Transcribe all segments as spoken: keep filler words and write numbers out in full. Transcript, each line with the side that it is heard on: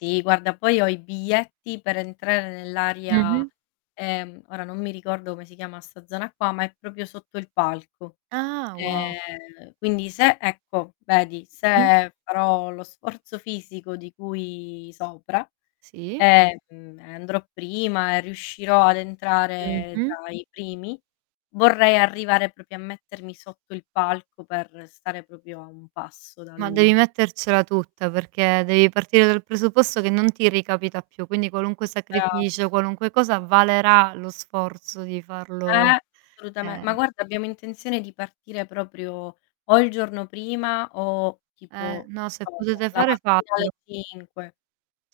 left: Sì guarda, poi ho i biglietti per entrare
right: Mh-mh.
left: nell'aria, ehm, ora non mi ricordo come si chiama sta zona qua, ma è propio sotto il palco.
right: Ah wow.
left: Ehm, quindi se ecco vedi
right: Mh-mh.
left: se farò lo sforzo fisico di cui sopra
right: Sì.
left: e, mhmm, ehm, andrò prima e riuscirò ad entrare
right: Mh-mh.
left: tra i primi, vorrei arrivare propio a mettermi sotto il palco per stare propio a un passo da
right: Ma devi
left: lui.
right: mettercela tutta perché devi partire dal presupposto che non ti ricapita più, quindi qualunque
left: Brava.
right: sacrificio, qualunque cosa, valerà lo sforzo di
left: Eh
right: farlo,
left: assolutame ma
right: ehm
left: guarda abbiamo intenzione di partire proprio o il giorno prima o
right: Eh,
left: tipo,
right: no se
left: non lo so
right: potete
left: la
right: fare
left: mattina alle
right: fatelo.
left: cinque.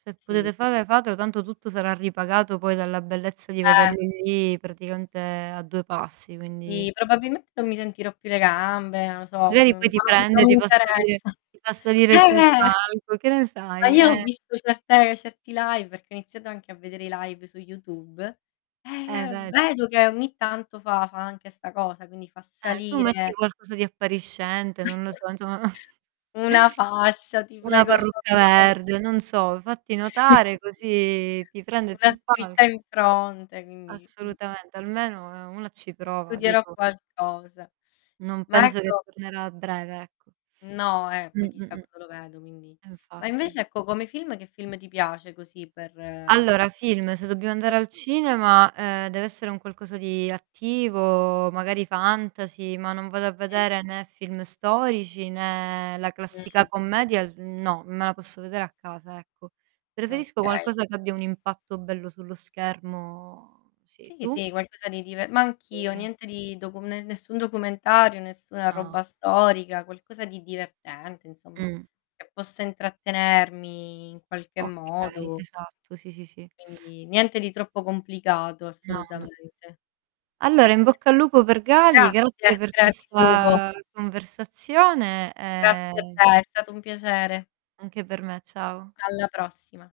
right: Se
left: Sì.
right: potete fare fatelo tanto tutto sarà ripagato poi dalla bellezza di
left: Eh.
right: vederli lì praticamente a due passi, quindi...
left: Sì, probabilmente non mi sentirò più le gambe, non lo so, ma
right: Magari
left: non
right: poi ti prende e
left: non mi
right: ti fa salire
left: interessa.
right: ti fa
left: Eh,
right: salire sul
left: eh.
right: palco, che ne
left: Ma
right: sai
left: io ho
right: eh.
left: visto certe certi live perché ho iniziato anche a vedere i live su YouTube, e,
right: Eh
left: ehm,
right: vedi.
left: vedo che ogni tanto fa fa anche sta cosa quindi fa
right: Eh, tu metti
left: salire.
right: qualcosa di appariscente, non lo so, insomma.
left: Una fascia ti
right: Una
left: prego
right: parrucca
left: [unintelligible]
right: verde, non so, fatti notare
left: Sì.
right: così ti prende
left: Una
right: sul
left: scritta in
right: palco.
left: fronte quindi mh-mh.
right: Assolutamente almeno, ehm, una ci
left: Eh,
right: prova
left: studierò
right: dico.
left: qualcosa.
right: Non
left: Ma
right: penso che
left: ecco
right: tornerà a breve ecco.
left: No eh, poi
right: Mh,
left: chissà
right: mh-mh.
left: quando lo vedo quindi. Ma
right: Infatti.
left: invece ecco come
right: Sì.
left: film che film ti piace così per
right: Allora film, se dobbiamo andare
left: [unintelligible]
right: al cinema, ehm, deve essere un qualcosa di attivo, magari fantasy, ma non vado a
left: Mh.
right: vedere né film storici, né la classica
left: Mh-mh.
right: commedia, uhm, no, me la posso vedere a casa ecco. Preferisco
left: Okay.
right: qualcosa che abbia un impatto bello sullo schermo; sì
left: Sì,
right: tu?
left: sì, qualcosa di dive ma anch'io
right: Sì.
left: niente di docu ne nessun documentario, nessuna
right: Ah.
left: roba storica, qualcosa di divertente insomma
right: Mh.
left: che possa intrattenermi in qualche
right: Okay,
left: modo.
right: esatto, sì, sì, sì.
left: Quindi niente di troppo complicato
right: No, no.
left: assolutamente.
right: Allora in bocca al lupo per Gali,
left: Grazie.
right: grazie per
left: Crepi il lupo.
right: questa conversazione
left: Grazie a
right: e
left: te, è stato un piacere.
right: Anche per me ciao.
left: Alla prossima.